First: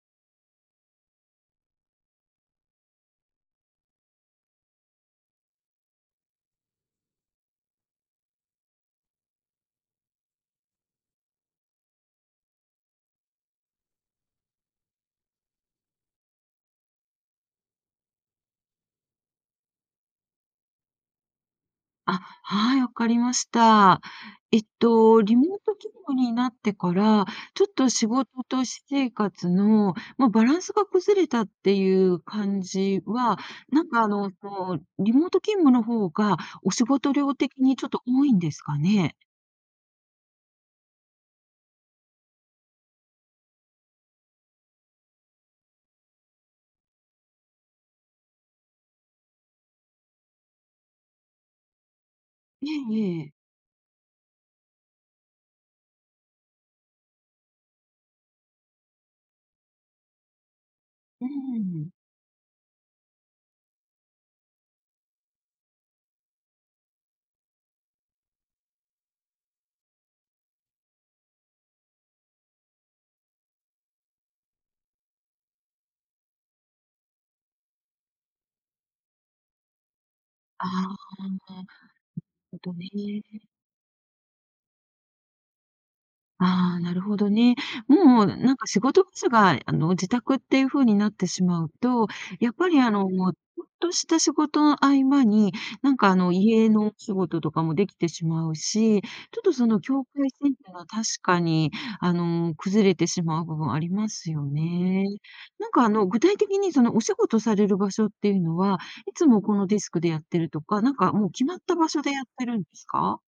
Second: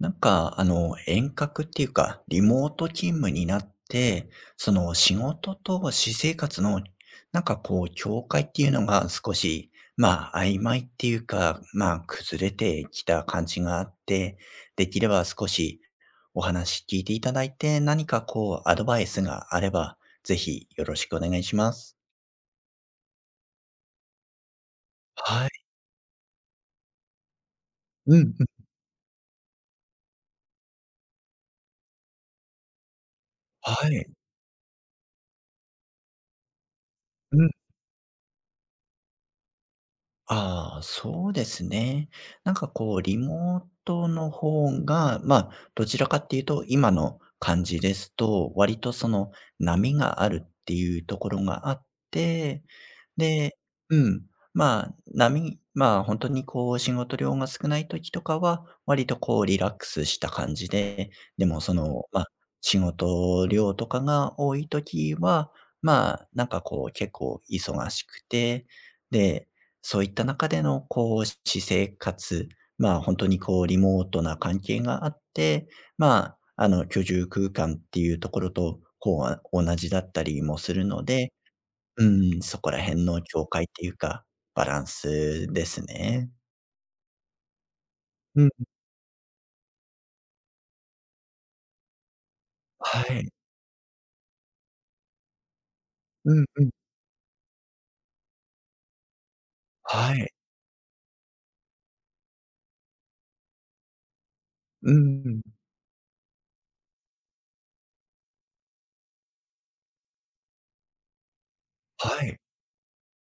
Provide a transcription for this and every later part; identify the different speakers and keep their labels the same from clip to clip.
Speaker 1: 遠隔っていうか、リモート勤務になって、その仕事と私生活の、境界っていうのが少し、曖昧っていうか、崩れてきた感じがあって、できれば少しお話聞いていただいて、何かこう、アドバイスがあれば、ぜひよろしくお願いします。
Speaker 2: あ、はい、わかりました。リモ
Speaker 1: は
Speaker 2: ー
Speaker 1: い。
Speaker 2: ト勤務になってから、ちょっと仕
Speaker 1: うん
Speaker 2: 事
Speaker 1: うん。
Speaker 2: と私生活の、バランスが崩れたっていう感じは、
Speaker 1: はい。
Speaker 2: リモート勤務の方がお仕事量
Speaker 1: うん。
Speaker 2: 的にちょっと多いんですかね？
Speaker 1: ああ、そうですね。リモートの方が、どちらかっていうと、今の感じですと、割とその波があるっていうところがあって、
Speaker 2: ええええ。
Speaker 1: で、うん、まあ、波、まあ、本当にこう、仕事量が少ない時とかは、割とこう、リラックスした感じで、
Speaker 2: う
Speaker 1: でもそ
Speaker 2: ん。
Speaker 1: の、仕事量とかが多い時は、結構忙しくて、で、そういった中での、こう、私生活、本当にこう、リモートな関係があって、居住空間っていうところと、こう、同じだったりも
Speaker 2: あ
Speaker 1: す
Speaker 2: あ、
Speaker 1: るので、
Speaker 2: なる
Speaker 1: うん、
Speaker 2: ほ
Speaker 1: そこ
Speaker 2: ど
Speaker 1: ら
Speaker 2: ね。
Speaker 1: 辺の境界っていうか、バランスですね。
Speaker 2: ああ、なるほどね。もう
Speaker 1: うん、
Speaker 2: なんか仕事場所が、自宅っていう風になってしまうと、やっぱりあ
Speaker 1: は
Speaker 2: の、も
Speaker 1: い。
Speaker 2: うちょっとした仕事の合間に、
Speaker 1: うんう
Speaker 2: 家
Speaker 1: ん。
Speaker 2: のお仕事とかもできてしまうし、ちょっとその境
Speaker 1: は
Speaker 2: 界
Speaker 1: い。
Speaker 2: 線っていうのは確かに、崩れてしまう部分ありますよ
Speaker 1: う
Speaker 2: ね。
Speaker 1: んうん。
Speaker 2: 具体的にそのお仕事される場所っていうのは、いつもこのデスクでやってるとか、なんかもう決まった場所でやっ
Speaker 1: はい。
Speaker 2: てるんですか？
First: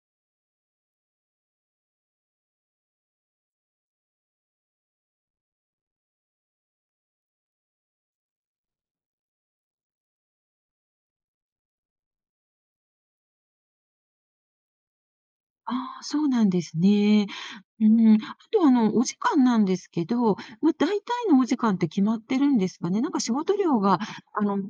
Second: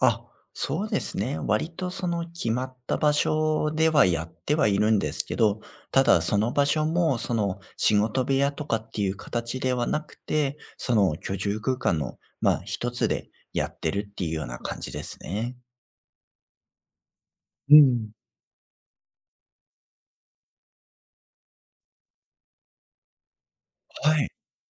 Speaker 1: あ、そうですね。割とその決まった場所ではやってはいるんですけど、ただその場所もその仕事部屋とかっていう形ではなくて、その居住空間の、一つでやってるっていうような感じですね。
Speaker 2: ああ、そうなんですね。
Speaker 1: う
Speaker 2: う
Speaker 1: ん。
Speaker 2: ん、あと、お時間なんですけど、まあ、大体のお時間って決まってるんですかね？なんか仕事量が、
Speaker 1: はい。
Speaker 2: 違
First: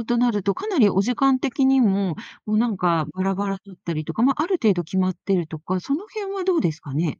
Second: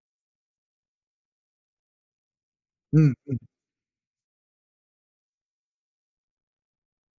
Speaker 2: うとなると、かなりお時間的にも、もうなん
Speaker 1: う
Speaker 2: か
Speaker 1: ん
Speaker 2: バ
Speaker 1: う
Speaker 2: ラ
Speaker 1: ん。
Speaker 2: バラだったりとか、まあ、ある程度決まってるとか、その辺はどうですかね？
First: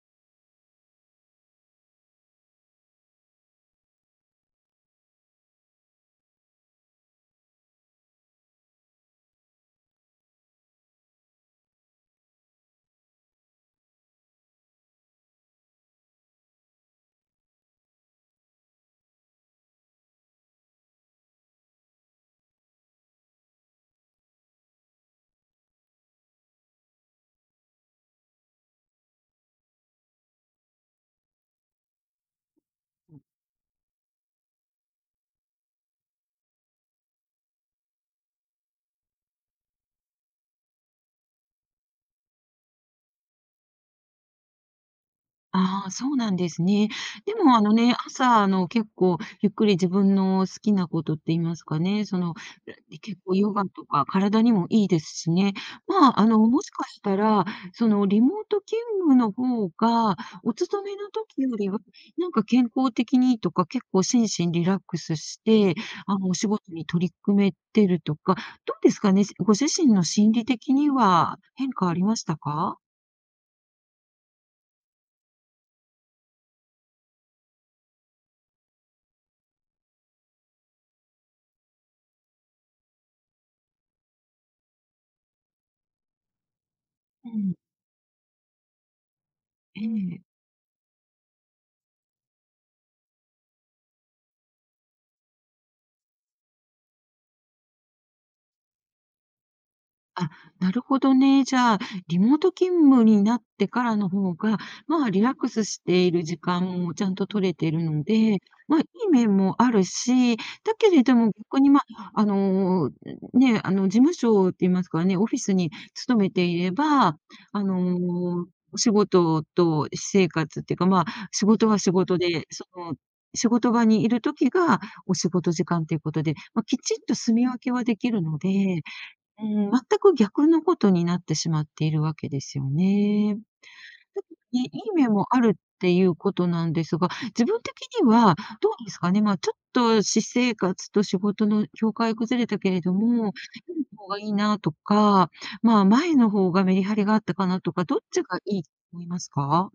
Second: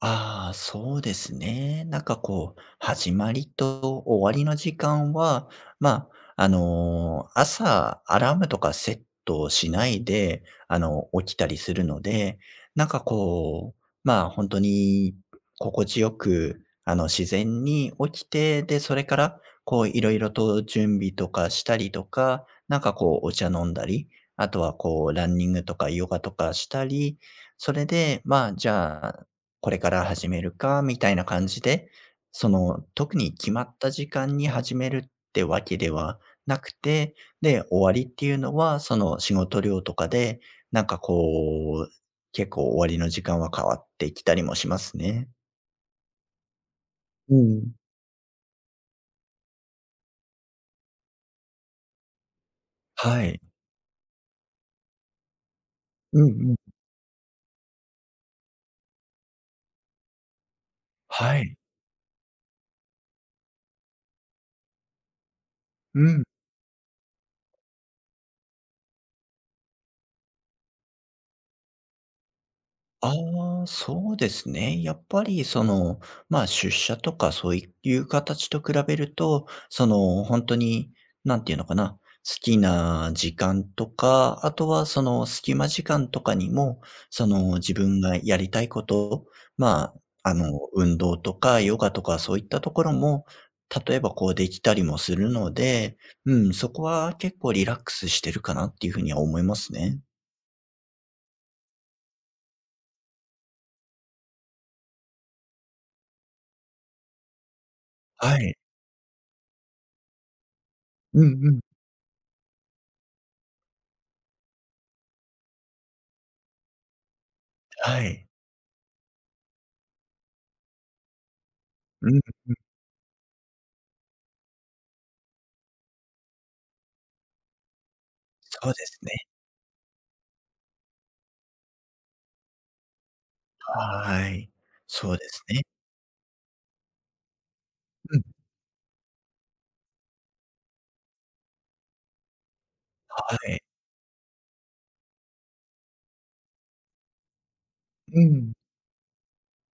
Speaker 1: ああ、そうですね。始まりと終わりの時間は、ま朝アラームとかセットしないで、起きたりするので、なんかこう、本当に心地よく、自然に起きて、で、それから、こう、いろいろと準備とかしたりとか、お茶飲んだり、あとはこう、ランニングとかヨガとかしたり、それで、じゃあこれから始めるかみたいな感じで、その、特に決まった時間に始めるってわけではなくて、で、終わりっていうのは、その、仕事量とかで、なんかこう、結構終わりの時間は変わってきたりもしますね。
Speaker 2: ああ、そうなんですね。
Speaker 1: う
Speaker 2: でもあ
Speaker 1: ん。
Speaker 2: のね、朝結構ゆっくり自分の好きなことって言いますかね、そので、結
Speaker 1: は
Speaker 2: 構
Speaker 1: い。
Speaker 2: ヨガとか体にもいいですしね。ま
Speaker 1: う
Speaker 2: あ、あの、
Speaker 1: んう
Speaker 2: も
Speaker 1: ん。
Speaker 2: しかしたら、そのリモート勤務の方が、お勤めの
Speaker 1: は
Speaker 2: 時よ
Speaker 1: い。
Speaker 2: りは、なんか健康的にとか、結構心身リラックスして、
Speaker 1: うん。
Speaker 2: お仕事に取り組めてるとか、どうですかね、ご自身の心理的には変化ありましたか？
Speaker 1: ああ、そうですね。やっぱりその、出社とかそういう形と比べると、その、本当にに、なんていうのかな、好きな時間とか、あとはその隙間時間とかにも、そ
Speaker 2: う
Speaker 1: の、
Speaker 2: ん、
Speaker 1: 自分がやりたいこと
Speaker 2: え
Speaker 1: ま
Speaker 2: え。
Speaker 1: 運動とかヨガとかそういったところも、例えばこうできたりもするので、うん、そこは結構リラックスしてるかなっていうふうには思いますね。
Speaker 2: あ、なるほどね。じゃあ、リモート勤務になってからの方が、まあ、リラックスしている時間もちゃんと取れてるの
Speaker 1: は
Speaker 2: で、
Speaker 1: い。
Speaker 2: まあ、いい面もあるし、だけれど
Speaker 1: う
Speaker 2: も
Speaker 1: んうん。
Speaker 2: 逆に、まあ、事務所って言いますかね、オフィスに勤めていれば、あ
Speaker 1: はい。
Speaker 2: の、仕事と私生活っていうか、まあ、仕事は仕
Speaker 1: う
Speaker 2: 事
Speaker 1: ん。
Speaker 2: で、仕事場にいる時がお仕事時間ということで、まあ、きちっと住み分けはできるので、
Speaker 1: そうですね。
Speaker 2: うん、全く逆のことになってしまっているわけですよね。だ
Speaker 1: は
Speaker 2: け
Speaker 1: い。
Speaker 2: どね、いい
Speaker 1: そ
Speaker 2: 面
Speaker 1: う
Speaker 2: も
Speaker 1: で
Speaker 2: あ
Speaker 1: す
Speaker 2: る
Speaker 1: ね。
Speaker 2: っていうことなんですが、自分的に
Speaker 1: うん、
Speaker 2: はどうですかね、まあ、ちょっと私生活と仕事の境界崩れたけれども、
Speaker 1: はい。
Speaker 2: 今の方がいいなとか、まあ、前の方がメリハリがあったかなとか、どっ
Speaker 1: う
Speaker 2: ちが
Speaker 1: ん。
Speaker 2: いいと思いますか？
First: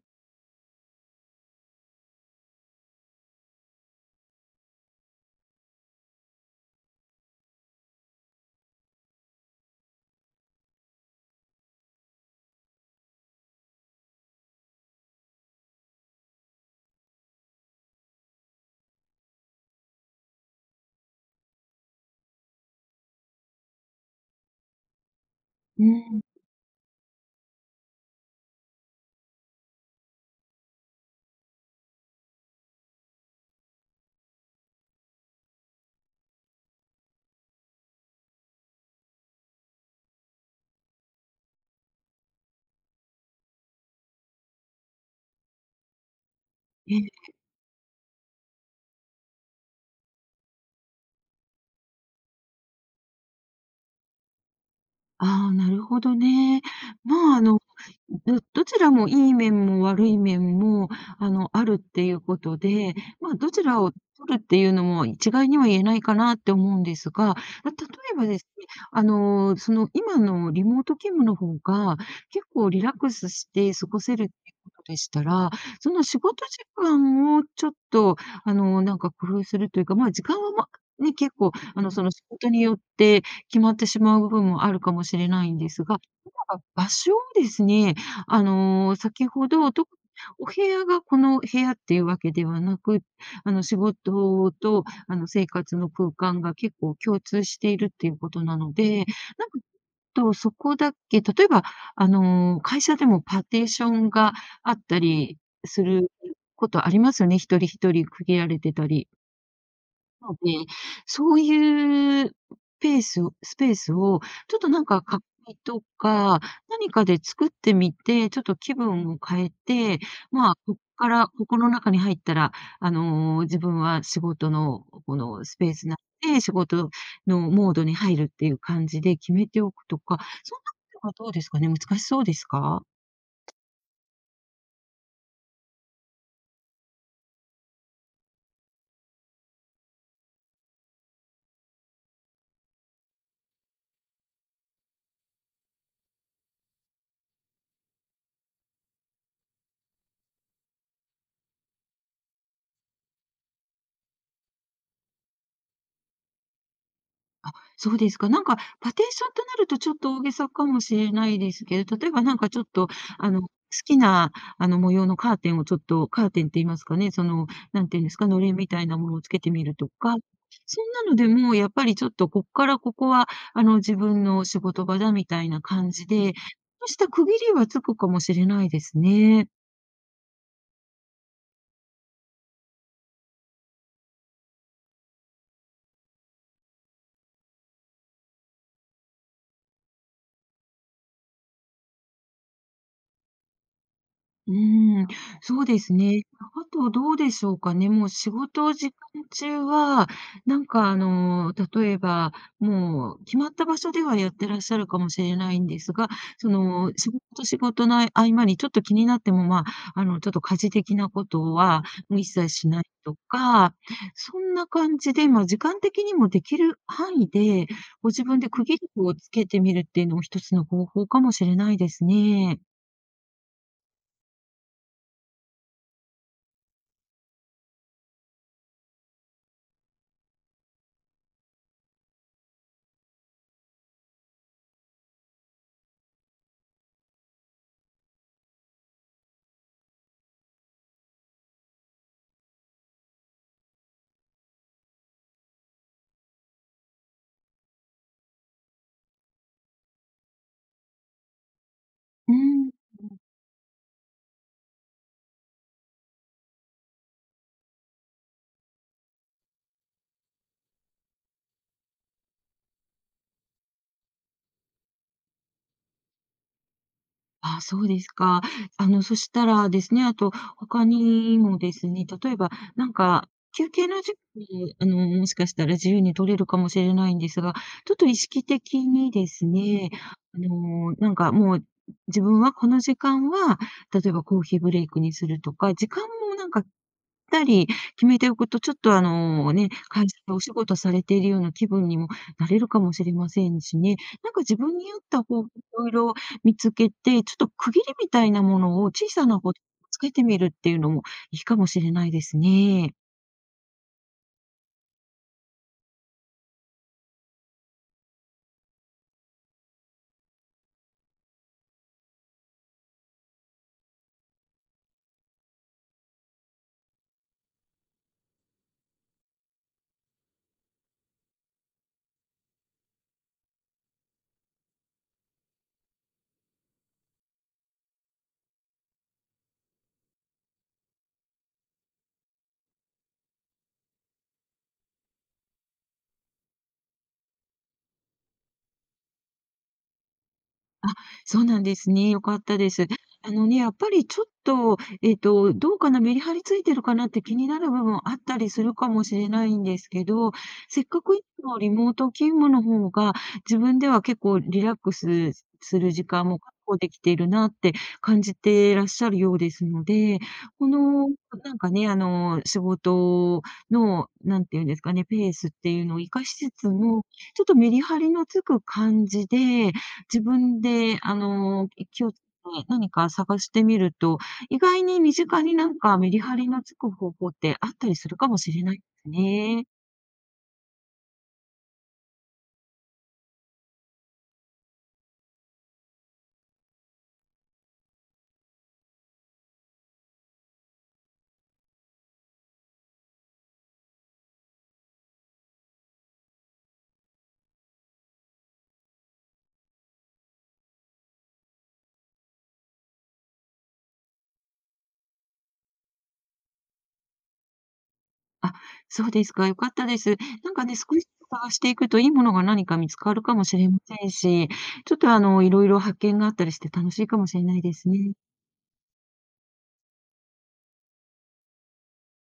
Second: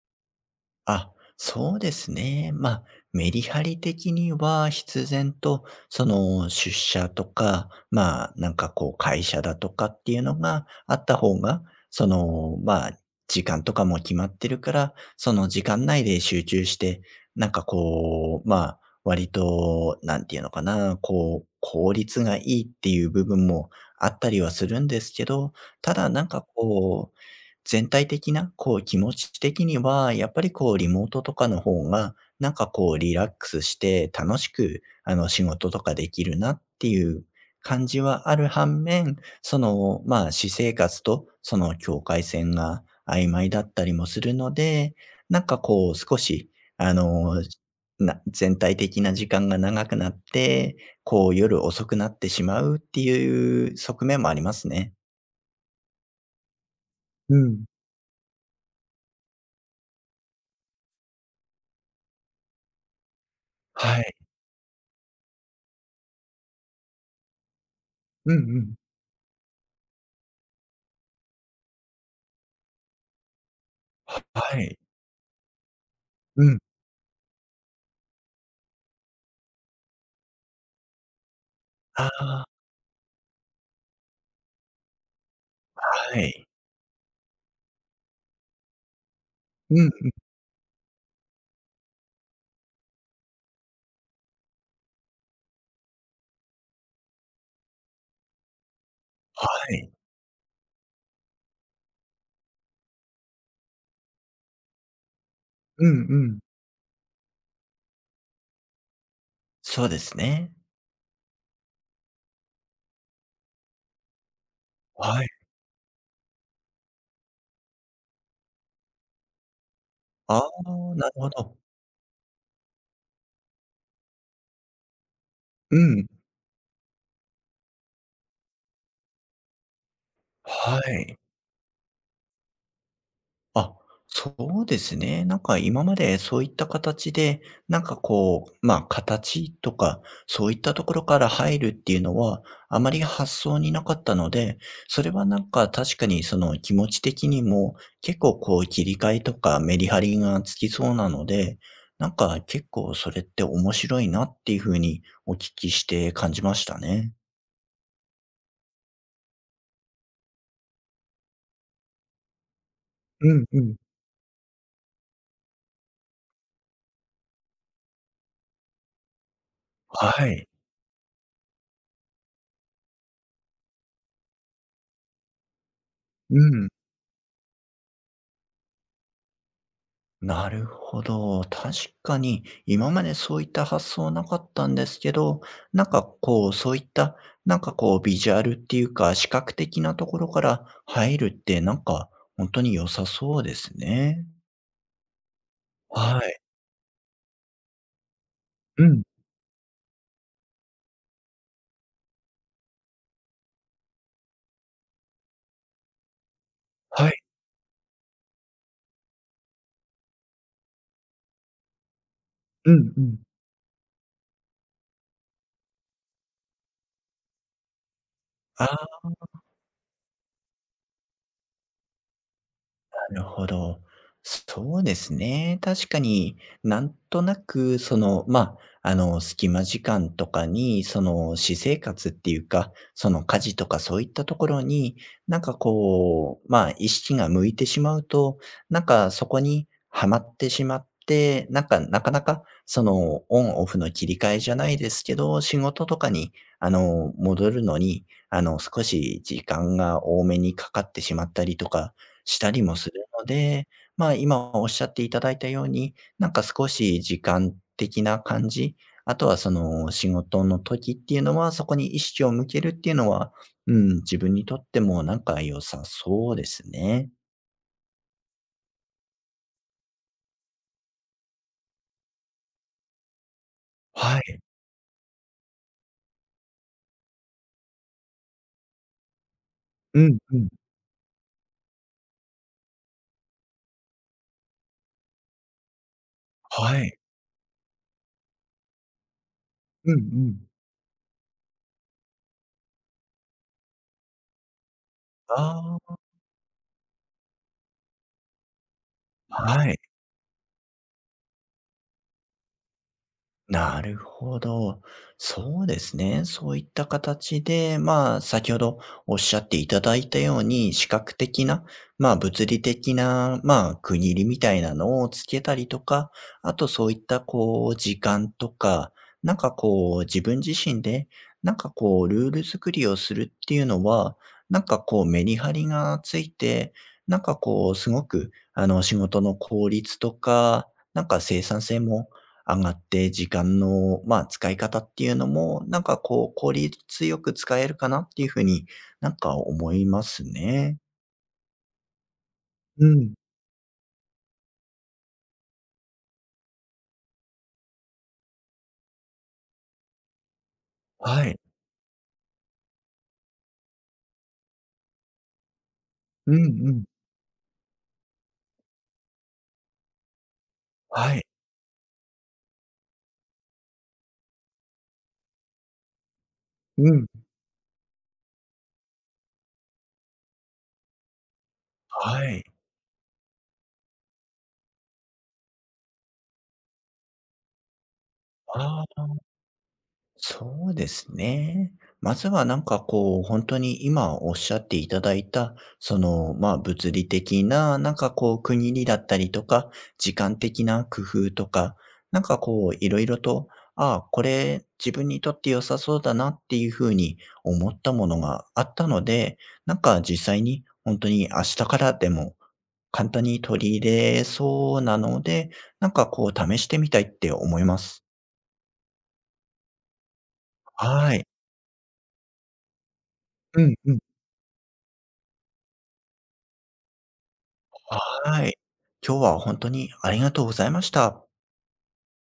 Speaker 1: あ、そうですね。メリハリ的には必然と、その出社とか、会社だとかっていうのがあった方が、その、時間とかも決まってるから、その時間内で集中して、なんかこう、まあ、割と、なんていうのかな、こう、効率がいいっていう部分もあったりはするんですけど、
Speaker 2: う
Speaker 1: ただ
Speaker 2: ん、
Speaker 1: 全体的な、こう気持ち的には、やっぱりこうリモートとかの方が、なんかこうリラックスして楽しく、あの仕事とかできるなっていう感じはある反面、その、私生活とその境界線が曖昧だったりもするので、なんかこう少し、あ
Speaker 2: え、
Speaker 1: の、全体的な時間が長くなって、こう夜遅くなってしまうっていう側面もありますね。
Speaker 2: ああ、なるほどね。ま
Speaker 1: う
Speaker 2: あ、あの
Speaker 1: ん。
Speaker 2: どどちらもいい面も悪い面も、あるっていうことで、まあ、どちらを
Speaker 1: はい。
Speaker 2: 取るっていうのも一概には言えないかなって思うんですが、例えば
Speaker 1: うん
Speaker 2: です
Speaker 1: う
Speaker 2: ね、
Speaker 1: ん
Speaker 2: 今のリモート勤務の方が、結構リラックスして過ごせるってい
Speaker 1: は
Speaker 2: う
Speaker 1: い。
Speaker 2: ことでしたら、その仕
Speaker 1: う
Speaker 2: 事時
Speaker 1: ん。
Speaker 2: 間をちょっと、なんか工夫するというか、まあ、時間は、ま、ね、結構、あの、そ
Speaker 1: あ
Speaker 2: の、仕
Speaker 1: あ、
Speaker 2: 事によって決まってしまう部分もあるかもしれないんですが、
Speaker 1: はい。
Speaker 2: 場所をですね、先ほど、
Speaker 1: う
Speaker 2: と
Speaker 1: ん。
Speaker 2: お部屋がこの部屋っていうわけではなく、仕事と、生活の空間が結構共通しているっていうことなので、なん
Speaker 1: は
Speaker 2: か
Speaker 1: い。
Speaker 2: と、そこだけ、例えば、会社でもパーテーションがあったりす
Speaker 1: うん
Speaker 2: る
Speaker 1: うん。
Speaker 2: ことありますよね、一人一人区切られてたり。
Speaker 1: そうです
Speaker 2: ので、
Speaker 1: ね。
Speaker 2: そういうペースをスペースをちょっとなんか
Speaker 1: は
Speaker 2: 活
Speaker 1: い。
Speaker 2: 気とか、何かで作ってみて、ちょっと気分を変えて、
Speaker 1: ああ、
Speaker 2: まあ、こっ
Speaker 1: な
Speaker 2: か
Speaker 1: る
Speaker 2: ら
Speaker 1: ほ
Speaker 2: こ
Speaker 1: ど。
Speaker 2: この中に入ったら、自分は仕事のこのスペー
Speaker 1: う
Speaker 2: スな
Speaker 1: ん。
Speaker 2: ので、仕事のモードに入るっていう感じで決めておくとか、そんな
Speaker 1: は
Speaker 2: こ
Speaker 1: い。
Speaker 2: とはどうですかね？難しそうですか？
Speaker 1: あ、そうですね。なんか今までそういった形で、形とか、そういったところから入るっていうのは、あまり発想になかったので、それはなんか確かにその気持ち的にも、結構こう切り替えとかメリハリがつきそうなので、なんか結構それって面白いなっていうふうにお聞きして感じましたね。
Speaker 2: あ、そうですか。なんか、パーテンションとなるとちょっと大げさかもしれないですけど、例えばなんかちょっと、
Speaker 1: うん
Speaker 2: 好
Speaker 1: うん。
Speaker 2: きな、模様のカーテンをちょっと、カーテンって言いますかね、なんていうんですか、のれんみたいなものをつけてみるとか、
Speaker 1: はい。
Speaker 2: そんなのでもうやっぱりちょっと、こっからここは、自分の仕事場だみたいな感じで、
Speaker 1: うん
Speaker 2: そうした区切りはつくかもしれないですね。
Speaker 1: なるほど。確かに、今までそういった発想なかったんですけど、なんかこう、そういった、なんかこう、ビジュアルっていうか、視覚的なところから入るって、本当に良さそうですね。
Speaker 2: うーん、そうです
Speaker 1: は
Speaker 2: ね。
Speaker 1: い。
Speaker 2: あとどうでしょうかね。もう仕事
Speaker 1: う
Speaker 2: 時間
Speaker 1: ん。
Speaker 2: 中は、例えば、もう決まった場所ではやってらっしゃるかもしれないんですが、その
Speaker 1: は
Speaker 2: 仕事
Speaker 1: い。
Speaker 2: と仕事の合間にちょっと気になっても、まあ、ちょっと家事的なことはもう一切し
Speaker 1: う
Speaker 2: ない
Speaker 1: んう
Speaker 2: と
Speaker 1: ん。
Speaker 2: か、そんな感じで、まあ、時間的にもできる範囲で、ご自分で
Speaker 1: あ
Speaker 2: 区切り
Speaker 1: あ。
Speaker 2: をつけてみるっていうのも一つの方法かもしれないですね。
Speaker 1: なるほど。そうですね。確かになんとなくその、隙間時間とかに、その、私生活っていうか、その家事とかそういったところに、意識が向いてしまうと、なんかそこにはまってしまって、なかなかその、オンオフの切り替えじゃないですけど、仕事とかに、戻るのに、少し時間が多めにかかってしまったりとか、
Speaker 2: う
Speaker 1: したり
Speaker 2: ん。
Speaker 1: もするので、今おっしゃっていただいたように、なんか少し時間的な感じ、あとはその仕事の時っていうのは、そこに意識を向けるっていうのは、うん、自分にとってもなんか良さそうですね。
Speaker 2: ああ、そうですか。そしたらですね、あと他にもですね、例えば、なんか、休憩の時
Speaker 1: はい。
Speaker 2: 間も、もしかしたら自由に取れるかもしれないんですが、ちょっと意識的にですね、
Speaker 1: うんうん。
Speaker 2: なんかもう、自分はこの時間は、例えばコーヒーブレイクにするとか、時間もなんか
Speaker 1: はい。
Speaker 2: たり決めておくと、ちょっとあのね、
Speaker 1: うんう
Speaker 2: 会社で
Speaker 1: ん。
Speaker 2: お仕事されているような気分にもなれるかもしれませんしね、なんか自分に合った方法をいろい
Speaker 1: あ
Speaker 2: ろ見つけて、ちょっと区切りみたいなものを小さな
Speaker 1: あ、
Speaker 2: こと
Speaker 1: はい。
Speaker 2: つけてみるっていうのもいいかもしれないですね。
Speaker 1: なるほど。そうですね。そういった形で、先ほどおっしゃっていただいたように、視覚的な、物理的な、区切りみたいなのをつけたりとか、あとそういった、こう、時間とか、自分自身で、ルール作りをするっていうのは、メリハリがついて、なんかこう、すごく、あの、仕事の効率とか、なんか生産性も上がって時間の、使い方っていうのも、効率よく使えるかなっていうふうに、なんか思いますね。
Speaker 2: そうなんですね。良かったで
Speaker 1: う
Speaker 2: す。
Speaker 1: ん。
Speaker 2: あのね、やっぱりちょっと、どうかな、メリハリついてるかなって気になる部分あったりするかもしれないんですけど、せっかくい
Speaker 1: はい。
Speaker 2: つもリモート勤務の方が、自分では結構リラックスする時間
Speaker 1: うん
Speaker 2: も確
Speaker 1: う
Speaker 2: 保
Speaker 1: ん。
Speaker 2: できているなって感じてらっしゃるようですので、この、
Speaker 1: はい。
Speaker 2: なんかね、仕事の、なんていうんですかね、ペースっていうのを活かしつつ
Speaker 1: う
Speaker 2: も、
Speaker 1: ん。
Speaker 2: ちょっとメリハリのつく感じで、自分で、気をつけて
Speaker 1: はい。
Speaker 2: 何か探してみると、意外に身近になんかメリハリのつく方法ってあったりするかもしれないで
Speaker 1: ああ。
Speaker 2: すね。
Speaker 1: そうですね。まずは本当に今おっしゃっていただいた、その、まあ物理的な、区切りだったりとか、時間的な工夫とか、なんかこう、いろいろと、ああ、これ自分にとって良さそうだなっていうふうに思ったものがあったので、なんか実際に本当に明日からでも簡単に取り入れそうなので、試してみたいって思います。
Speaker 2: あ、そうですか、良かったです。なんかね、少しず
Speaker 1: はい。
Speaker 2: つ探していくといいものが何か見つかるかもし
Speaker 1: う
Speaker 2: れ
Speaker 1: ん
Speaker 2: ま
Speaker 1: うん。
Speaker 2: せんし、ちょっと、いろいろ発見があったりして楽しいかもしれないですね。
Speaker 1: はい。今日は本当にありがとうございました。